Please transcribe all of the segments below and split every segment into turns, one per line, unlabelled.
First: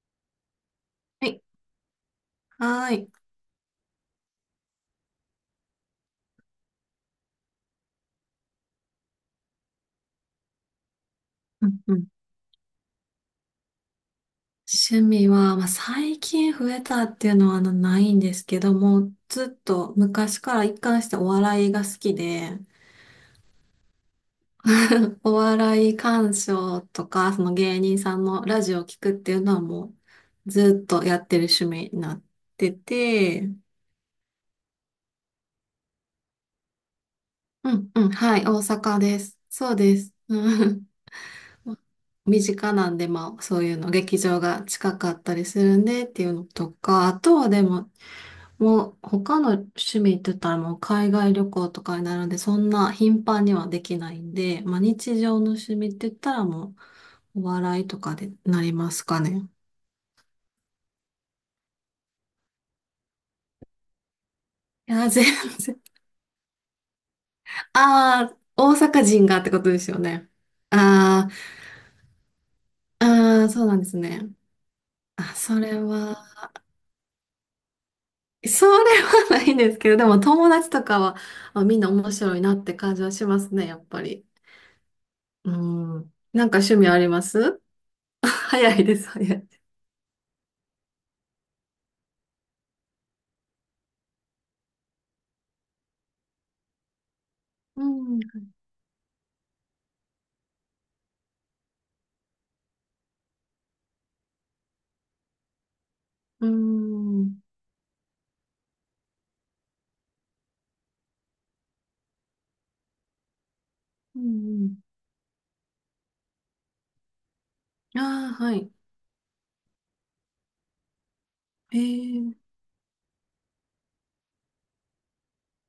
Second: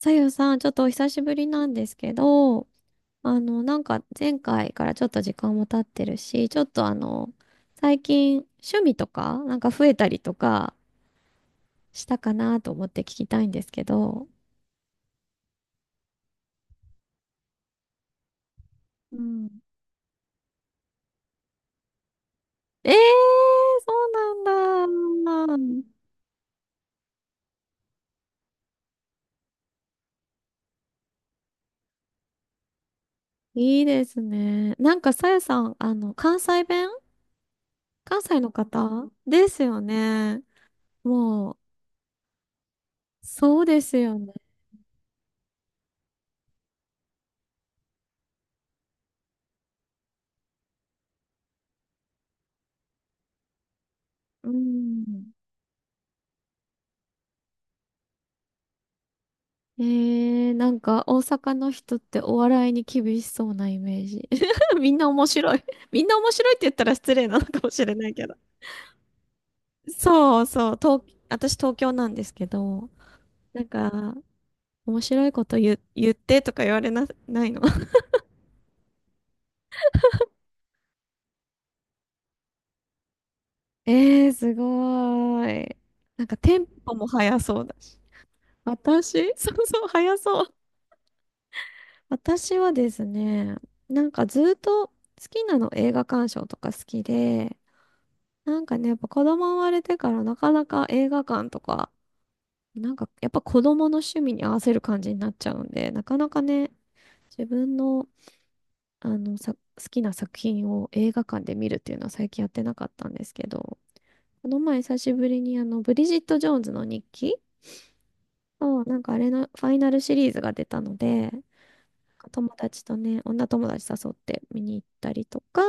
さゆさん、ちょっとお久し
は
ぶ
い。
りなんですけど、
はーい。
前回からちょっと時間も経ってるし、ちょっと最近趣味とか、増えたりとか
うんう
し
ん。
たかなと思って聞きたいんですけど。
趣味は、まあ、最近増えたっていうのはないんですけども、
うん。
ずっと昔から一貫してお笑いが好きで、
えー、そうな
お
んだ。
笑い鑑賞とか、その芸人さんのラジオを聞くっていうのはもうずっとやってる趣味になってて、
いいですね。なんかさゆさん、あの、関西弁、
うんうん、
関
は
西
い、大
の
阪
方
です。
です
そう
よ
です。
ね。
うん
もう、
身近なんで、まあ、そ
そう
ういう
で
の、
すよ
劇
ね。
場が近かったりするんでっていうのとか、あとはでも、もう他の趣味って言ったらもう海外旅行とかになるんで、そんな頻繁にはできないん
う
で、まあ日
ん。
常の趣味って言ったらもうお笑いとかでなりますかね。
えー、なんか大阪の人ってお笑いに厳しそうなイメージ。み
い
んな
や、全
面白い。
然。
みんな面白いって言ったら失礼なのかも しれないけ
あ
ど。
あ、大阪人がってことですよね。
そうそう、東、
あ
私東京なんですけど、
あ、ああ、
な
そう
ん
なんです
か
ね。
面白い
あ、
こと
それ
言、言っ
は、
てとか言われな、ないの。
それはないんですけど、でも友達とかは、あ、みんな面白いなって感じはしますね、やっぱり。
えー、すご
う
ーい。
ん。
なんか
なん
テ
か
ン
趣味
ポ
あ
も
りま
速そ
す？
うだし。
早いです、
私
早 い。
そうそう、速そう。私はですね、なんかずっと好きなの映画鑑賞とか好きで、
うん
なんかね、やっぱ子供生まれてからなかなか映画館とか、なんかやっぱ子供の趣味に合わせる感じになっちゃうんで、なかなか
うー
ね、
ん。
自分の、あのさ、好きな作品を映画館で見るっていうのは最近やってなかったんですけど、
う
この
ん
前久しぶりにあの、ブリジット・ジョーンズの日記
うん。ああ、はい。
を、なんかあれのファイナルシリーズが出たので、
へえ。
友達とね、女友達誘って見に行ったりとか、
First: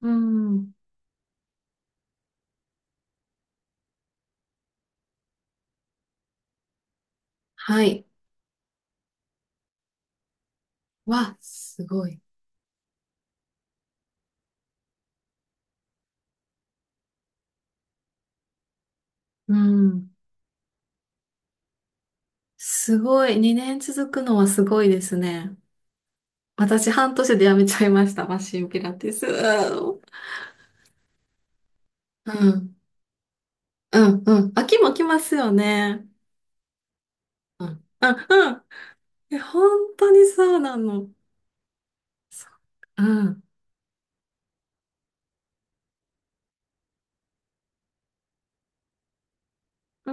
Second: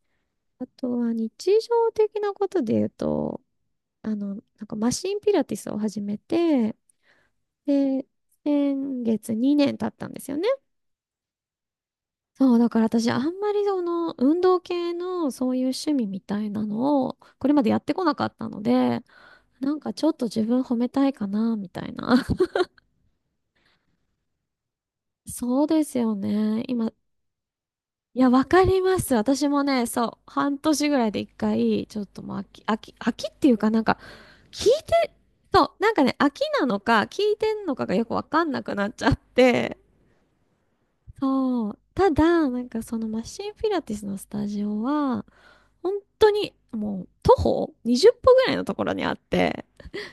う
あ
ん。
とは日常的なことで言うと、あの、なんかマシンピラティスを始めて、
は
で、
い。
先月2年経ったんですよね。
わ、すごい。
そう、だから私あんまりその運動系のそういう趣味みたいなのをこれまでやってこなかったので、
う
なんかちょ
ん。
っと自分褒めたいかな、みたいな。
すごい。2年続くのはすごいですね。
そうですよね。
私、
今、
半年で辞めちゃいまし
い
た。
や、
マ
わ
シ
か
ン
り
ピラ
ま
ティ
す。
ス。
私もね、
うん。
そう、半年ぐらいで一回、ちょっともう飽きっていうかなんか、
うん。うん。
聞い
秋も来
て、
ますよ
そう、なんか
ね。
ね、飽きなのか、聞いてん
う
のか
ん。
がよ
う
くわか
ん。
ん
う
な
ん。
くなっちゃっ
え、本
て、
当にそうなの。
そう。た
そ
だ、なんかそ
う。
のマ
うん。
シンピラティスのスタジオは、本当にもう徒歩20歩ぐらいのところにあって、
う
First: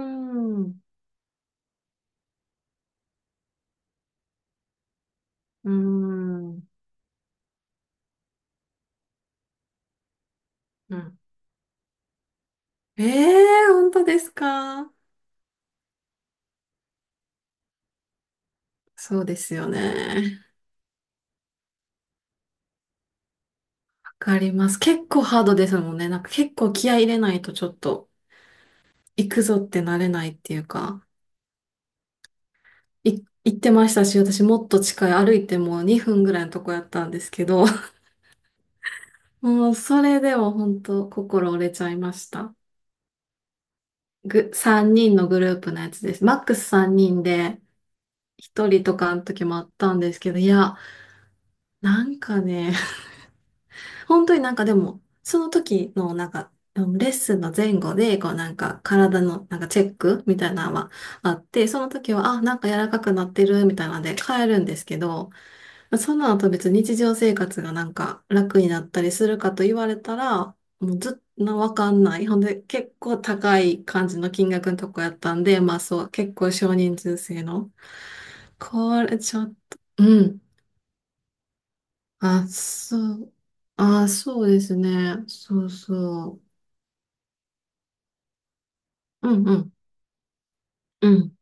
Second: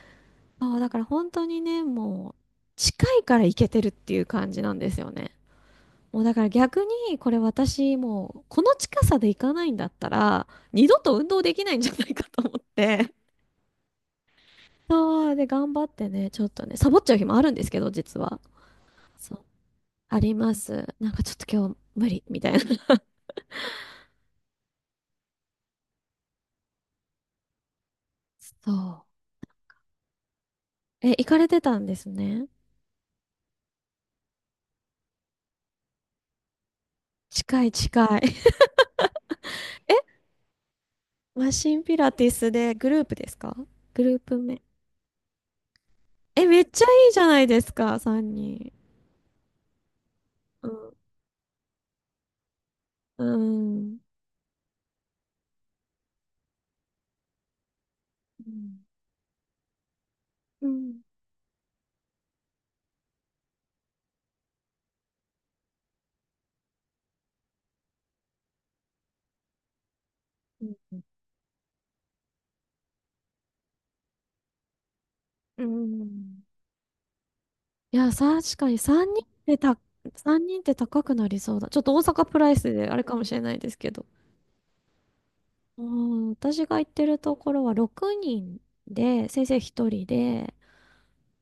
そう、
ん。
だから本当にね、もう近いから行けてるっていう感じなんですよね。
う
もうだから
ん。
逆にこれ私もうこの近さで行かないんだったら二度
う
と
ん。
運動できないんじゃないかと思っ
え
て。
えー、本当ですか？
そう、で頑張ってね、ちょっとね、サボっちゃう日もあるんですけど、実は。
そう
そ
で
う、
すよ
あり
ね。
ます。なんかちょっと今日無理みたいな。
かります。結構ハードですもんね。なんか結構気合い入れないとちょっと
そう。
行くぞってなれないっていうか、
え、行かれてたんですね。
行ってましたし、私もっと近い歩いてもう2分ぐらいのとこやったんですけ
近
ど、
い 近い。
もう
え、
それでも本当
マ
心折れ
シ
ち
ン
ゃ
ピ
い
ラ
ま
テ
し
ィス
た。
でグループですか？グループ目。
3人のグループのやつです。マッ
え、
ク
め
ス
っちゃ
3
いいじ
人
ゃないで
で
すか、3
1
人。
人とかの時もあったんですけど、い
う
や、
ん。
なんかね、
うん。
本当になんかでも、その時のなんか、うんレッスンの前後で、こうな
う
ん
ん。
か体のなんかチェックみたい
う
なのは
ん。
あって、その時は、あ、なんか柔らかくなってるみたいなので変えるんですけど、その後別に日常生活がなんか楽になったりするかと言われたら、もうずっとわかんない。ほんで結構高い感じの金額のとこやったんで、
う
まあそう、結
ん。
構少人数制の。
いや、確かに
これちょっと、うん。
3人って高くなりそうだ。ちょっと大阪プ
あ、
ライスであ
そ
れかもし
う。
れないですけど。
あ、そうですね。そう
うん、
そ
私が行ってるところは6人で、
う。う
先
んう
生
ん。
1人で、
うん。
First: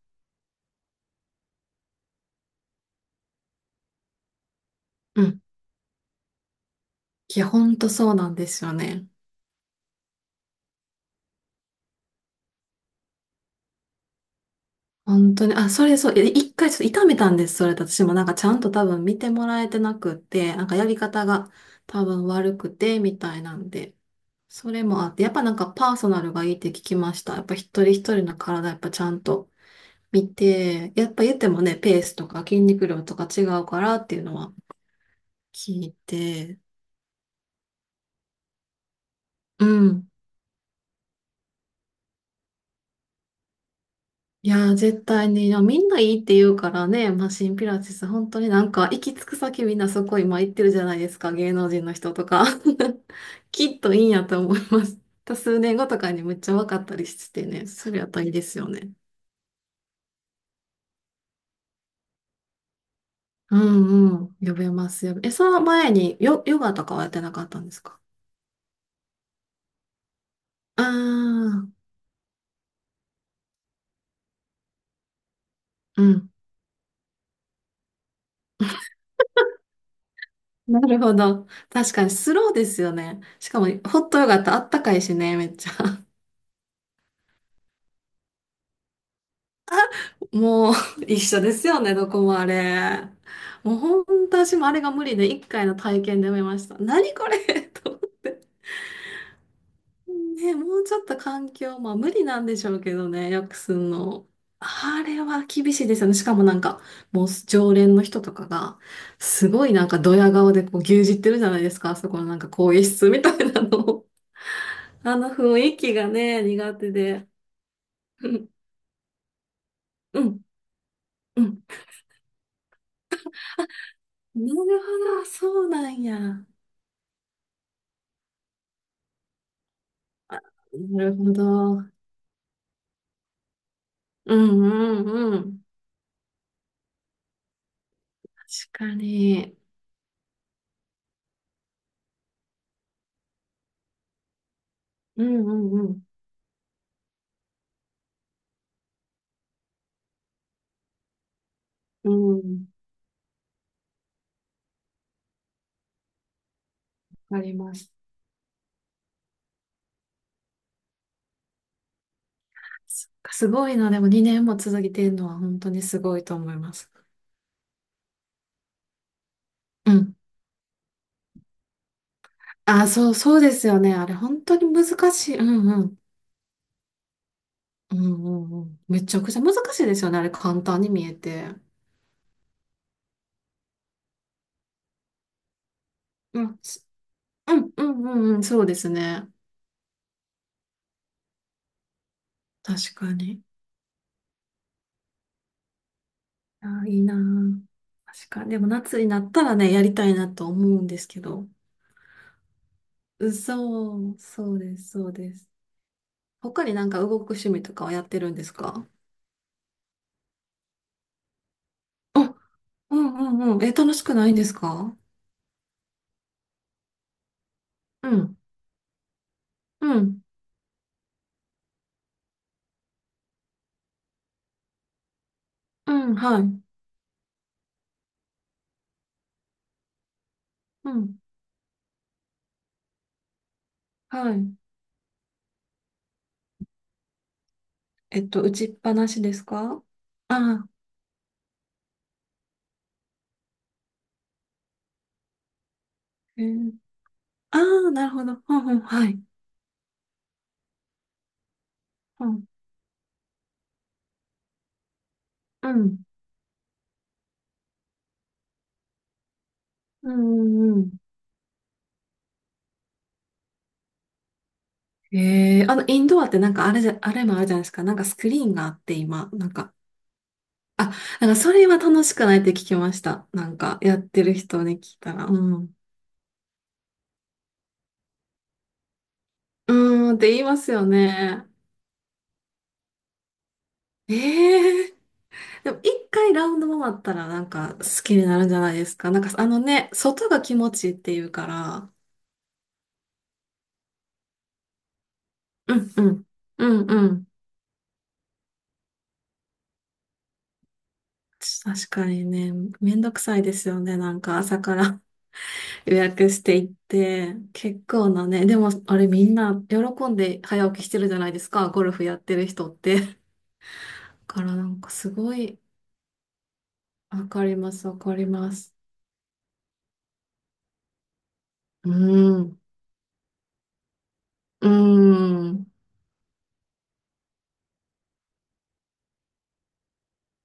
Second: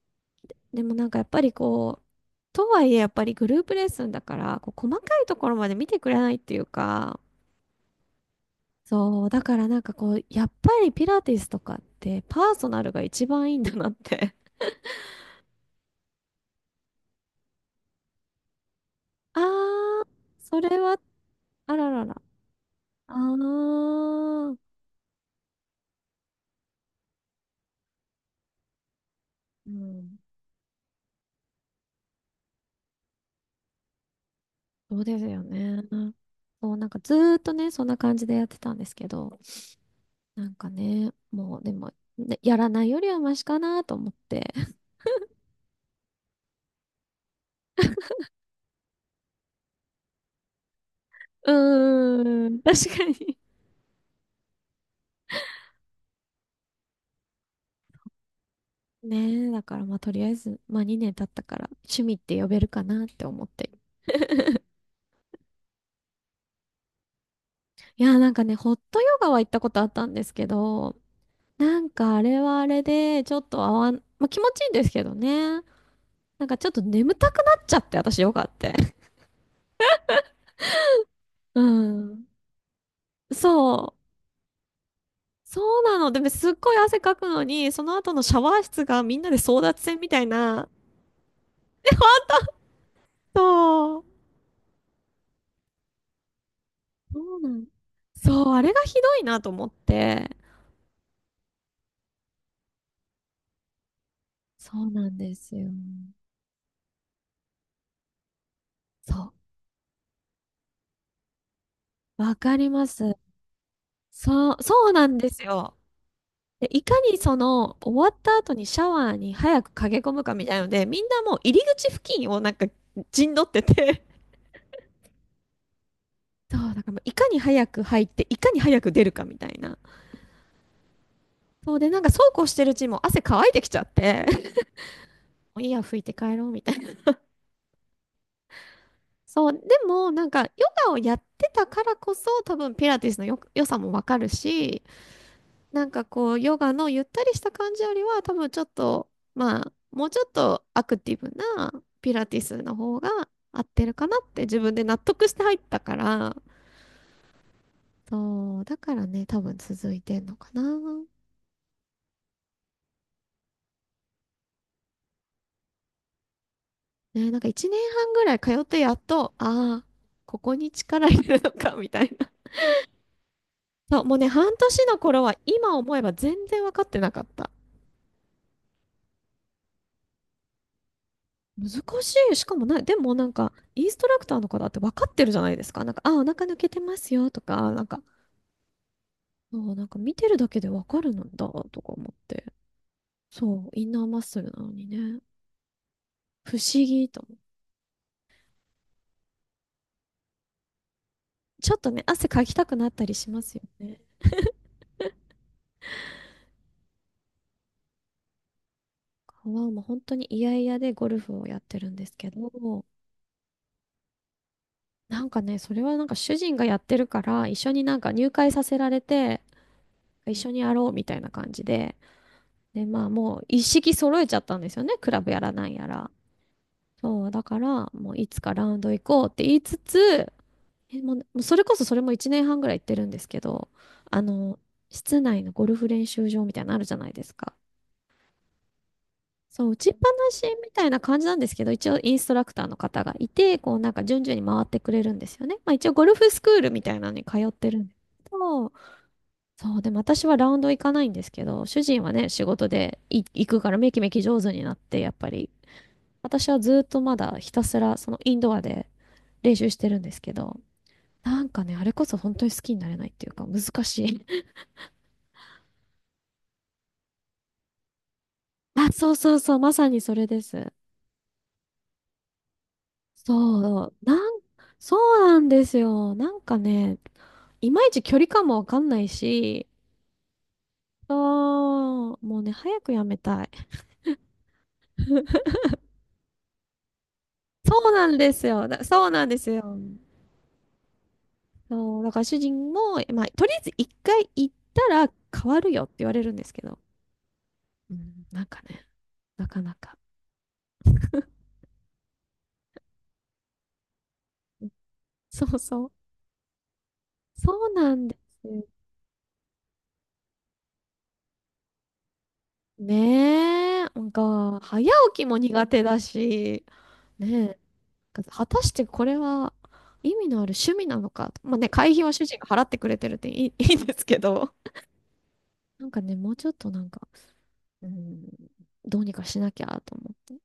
でもなんかやっぱりこう、とはいえやっぱりグループレッスンだから、こう細か
う
いと
ん。
ころまで見てくれないっていうか、
いや、ほんとそうなんですよね。
そう、だからなんかこう、やっぱりピラティスとかってパーソナルが一番いいんだなって。
本当に。あ、それそう。い一回ちょっと痛めたんです。それ私もなんかちゃんと多分見て
あ
もらえてな
ー、
くって、
そ
なんか
れ
やり
は、
方が
あら
多
らら。
分悪くて、
あ
みたいなんで。
ー、
それもあって、やっぱなんかパーソナルがいいって聞きました。やっぱ一人一人の体やっぱちゃんと
うん、
見て、やっぱ言ってもね、ペースとか筋肉量とか違うからっていうのは
そうですよ
聞
ね。
いて、
そう、なんかずーっとね、そんな感じでやってたんですけど、
うん。
なんかね、もうでも、ねやらないよりはマシかなと思っ
い
て。
やー、絶対に、いやみんないいって言うからね、マシンピラティス、本当になんか、行き着く先みんなそこ今行ってるじゃないですか、
う
芸能人の人とか。
ーん、確かに。
きっといいんやと思います。た数年後とかにむっちゃ分かったりしてね、それやったらいいですよね。
ねえ、だからまあとりあえず、まあ2年経ったから趣味って呼べるかなって思っ
う
て。
んうん、呼 べますよ。え、その前にヨガとかはやってなかったんですか？
いや、なんかね、ホットヨガは行ったことあったんですけど、
ああ
なんかあれはあれで、ちょっと合わん、まあ気持ちいいんですけどね。
ー、うん。
なんかちょっと眠たくなっちゃって、私ヨガって。
なるほど。
う
確かに
ん。
スローですよね。しかも、
そ
ホ
う。
ットヨガってあったかいしね、めっ
そ
ちゃ。
うなの。でもすっごい汗かくのに、その後のシャワー室がみんなで争奪戦みたいな。
もう 一緒ですよね、どこ もあれ。もう
そ
本
う。
当私もあれが無理で一回の体験で見ました。何こ
そうな
れ
ん。
と思って。
そう、あれがひどいなと思って。
ね、もうちょっと環境、まあ無理なんでしょうけどね、よくすんの。
そう
あ
なん
れ
で
は
すよ。
厳しいですよね。しかもなんか、もう常連の人とかが、
そ
すごいなんかドヤ顔でこう牛耳ってるじゃないですか、あそこ
う。
の
わ
なんか
か
更
り
衣
ま
室
す。
みたいなの、
そう、そうな
あ
ん
の
です
雰
よ。
囲気がね、
で、
苦
い
手
かに
で。
その終わっ
う
た
ん、
後にシャワーに早く駆け込む
う
か
ん、
みたいので、みんなもう
う
入
ん。
り口付近をなんか陣取ってて、
なるほど、そうなんや。
そう、だからもういかに早く入って、いかに早く出るかみたいな。
なるほど。
そう
う
で、
ん
なんかそうこうしてるうちにもう汗乾いてきちゃって、
うんう
も
ん。
ういいや、拭いて帰ろうみたいな。
確か
そう、
に。
でもなんかヨガをやってたからこそ多分ピラティスのよ、良さもわかるし、
うん
な
う
んか
ん
こう、ヨガのゆったりした感じよりは、多分ちょっと、まあ、もうちょっとアクティブな
う
ピラテ
ん。
ィ
う
ス
ん。
の方が合ってるかなって自分で納得して入ったから、
わかります。
そう、だからね、多分続いてんのかな。
そっかすごいな。でも2年も続いてるのは本当にすごいと思います。
ね、なんか1年半ぐらい通ってやっと、ああ、
うん。
ここに力入れるのか、みたいな。
あ、そう、そうですよね。
そう、
あ
も
れ
うね、
本
半
当に
年の
難
頃
し
は
い。うん
今
う
思
ん。
えば全然分かってなかった。
うんうんうん。めちゃくちゃ難しいですよね。あれ簡単に見えて。
難しい。しかもなでもなんか、インストラクターの方って分かってるじゃないですか。なんか、あ、お
う
腹抜
ん。
けて
す、
ますよと
うん
か、な
う
んか、
んうんうん。そうですね。
そう、なんか見てるだけでわかるんだとか思って。
確かに。
そう、インナーマッスルなのにね。不思
あ、いい
議
な。
と思う。
確かに。でも夏になったらね、やりたいなと思うんですけど。
ちょっとね、汗かきたくなったりし
う
ますよ
そ
ね。
う、そうです、そうです。他になんか動く趣味とかはやってるんですか？
はもう本当に嫌々でゴルフをやってるんです
あ、
けど、
うんうんうん。え、楽しくないんですか？
なんかね、それはなんか主人がやってるから、一緒になん
う
か入
ん、
会させられて、
うん、
一緒にやろうみたいな感じで、で、まあもう一式揃えちゃったんですよね。クラブやらなんや
う
ら。
ん、はい、
そう、だから、もういつかラウンド行こうって言いつつ、
う
え、
ん、
もうそれこそそれも1年半ぐらい行ってるんですけど、あ
はい。
の、室内のゴルフ練習場みたいなのあるじゃないですか。
えっと、打ちっぱなしです
そう、打
か？あ
ちっぱなし
あ、
みたいな感じなんですけど、一応インストラクターの方がいて、こうなんか順々に回ってくれるんですよね。まあ一応ゴルフス
え
クール
ー、
みたいなのに通っ
あ
てるん
あ、
です
なるほ
け
ど。うん
ど、
うん、はい。
そう、でも私はラウンド行かないんですけど、主人は
う
ね、仕
ん、
事でい行くからめきめき上手になって、やっぱり、
うん、
私はずっとまだひたすらそのインドアで練習してるんで
う
すけど、
ん、うん。
なんかね、あれこそ本当に好きになれないっていうか、難しい。
ええー、あの、インドアってなんかあれじゃ、あれもあるじゃないですか。なんかスクリーンがあ っ
あ、
て
そう
今、
そう
なん
そう、ま
か、
さにそれです。
あ、なんかそれは楽しくないって聞きました。なん
そ
か
う、
やってる人に
そ
聞いた
う
ら。
な
う
んで
ん。
すよ。なんかね、いまいち距離感もわかんないし、
うーんって言いますよね。
そう、もうね、早くやめたい。
ええ、でも一回ラウンド回ったらなんか
そう
好
な
き
ん
に
で
な
す
るんじゃ
よ。
ない
だ
です
そう
か。なん
なん
か
で
あ
す
の
よ。
ね、外が気持ちいいっていうから。
そう、だから主人も、まあ、とりあえず一回行ったら変わる
う
よっ
ん
て
う
言われ
ん。
るんですけど、
うんうん。
うん、なんかね、なかなか。
確かにね、めんどくさいですよね。なんか朝から
そ うそう。
予約していって、
そう
結
なん
構
で
なね、
す
で
よ。
もあれみんな喜んで早起きしてるじゃないですか。ゴルフやってる人って。だ
ねえ、なん
から
か、
な
早
んか
起
す
き
ご
も
い、
苦手だし、
わ
ね
かり
え、
ます、わかり
果
ま
たし
す。
てこれは意味のある趣味なのか。まあね、
う
会費は主人が
ん。
払ってくれてるっていい、いいんですけど。
うん。
なんかね、もうちょっとなんか、うん、どうにかしなきゃと思って。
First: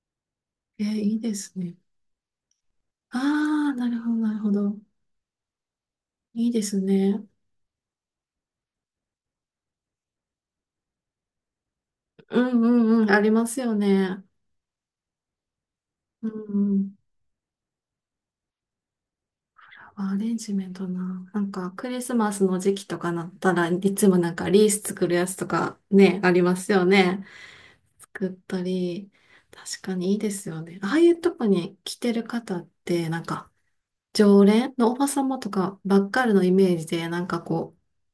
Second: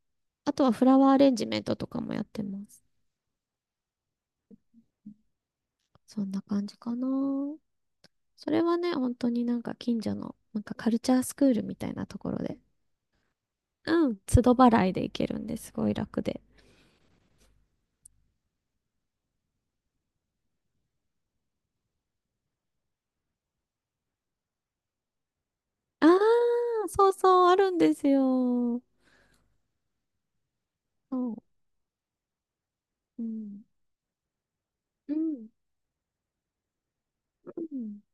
あとは
え、
フラワー
い
ア
い
レ
で
ンジ
す
メント
ね。
とかもやってます。
ああ、なるほど、なるほど。
そんな
いいで
感じ
す
かな。
ね。
それはね、本当になんか近所の、なんかカルチャースクールみたいなところ
う
で、
んうんうん、ありますよ
うん、
ね。
都度払いで行けるんですごい楽
うん
で。
うん。アレンジメントな。なんか、クリスマスの時期とかなったらいつもなんかリース作るやつとか
ああ、
ね、ありますよ
そう
ね。
そう、あるんです
作った
よ。
り。確かにいいですよね。ああいう
そ
と
う。
こに来てる方って、な
う
んか、
ん。
常連のおば
う
様
ん。
とかばっかりのイメージで、なんか
う
こう、
ん。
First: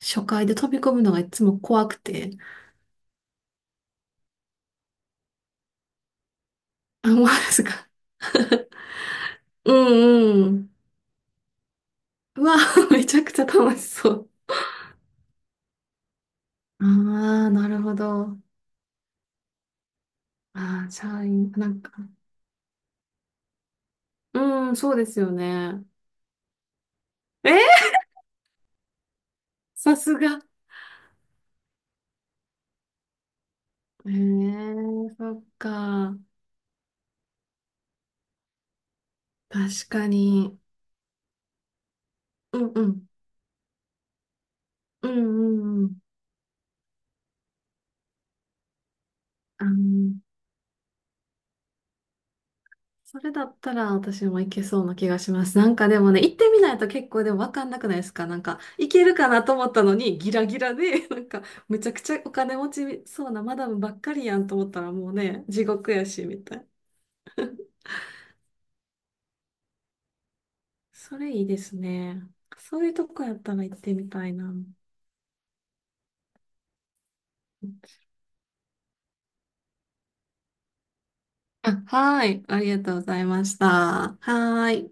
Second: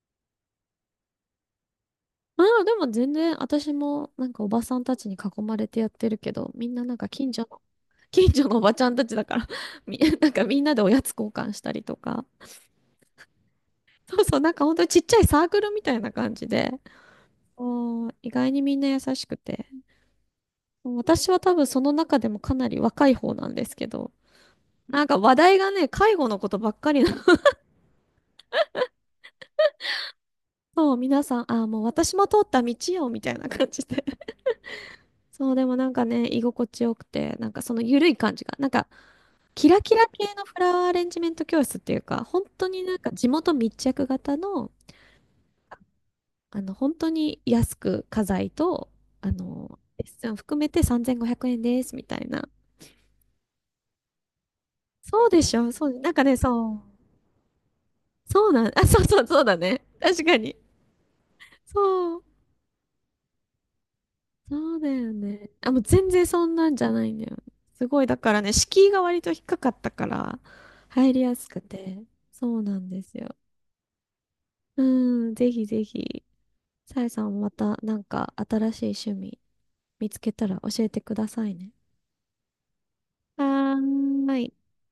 初回で飛び込むのがいつも怖くて。
まあ、でも全然、私も、なんかおばさんたちに囲まれてやってるけど、みんななんか
あ、思いま
近所の、
すか？
近所のお ばちゃんたちだから
う
なんか
んう
みんな
ん。
でおやつ交換したりとか。
うわ、めちゃくちゃ楽しそ
そう
う。
そう、なんか本当にちっちゃいサークルみたいな感じで、
ああ、なるほ
おー、意
ど。
外にみんな優しくて。
ああ、じゃあ、
私
いい
は多分
な
そ
ん
の
か、
中でもかなり若い方なんですけど、
うん、そう
な
で
んか
すよ
話題が
ね。
ね、介護のことばっかり。
えー、さすが。
そう、皆さん、あー、もう私も通った道よ、みたいな感じで。
え ー、そっ
そう、でもなんか
か。
ね、居心地よくて、なんかその緩い感じが、なんか、キラ
確
キラ
か
系のフ
に。
ラワーアレンジメント教室っていうか、本
う
当
ん
に
う
なん
ん。
か地元密着型の、
うんうんうん。
あの、本当に安く家財と、あ
あ
の、レ
の、
ッスン含めて3500円です、みたいな。
それだったら私もいけそうな気が
そう
し
で
ま
し
す。な
ょ、
んか
そう、
で
な
も
ん
ね、
か
行
ね、
ってみ
そ
ない
う、
と結構でもわかんなくないですか？なん
そう
か、
なん、あ、
い
そう
ける
そう、
か
そ
な
う
と
だ
思っ
ね。
たのに
確
ギ
か
ラ
に。
ギラで、なんか、むちゃくち
そう。
ゃお金持ちそうなマダムばっかりやんと思っ
そう
た
だ
らも
よ
うね、
ね。
地
あ、もう
獄や
全
し、
然
み
そん
たいな。
なんじゃないんだよ。すごい、だからね、敷居が割と低かったから、入
そ
り
れ
や
いい
す
で
く
す
て、
ね。
そうな
そう
ん
いう
で
と
す
こや
よ。
ったら行ってみたいな。
うん、ぜひぜひ、さえさんまたなんか新しい趣味見つけたら教えてくださいね。
あ、はい。ありがとうございまし
は
た。
ーい。
はい。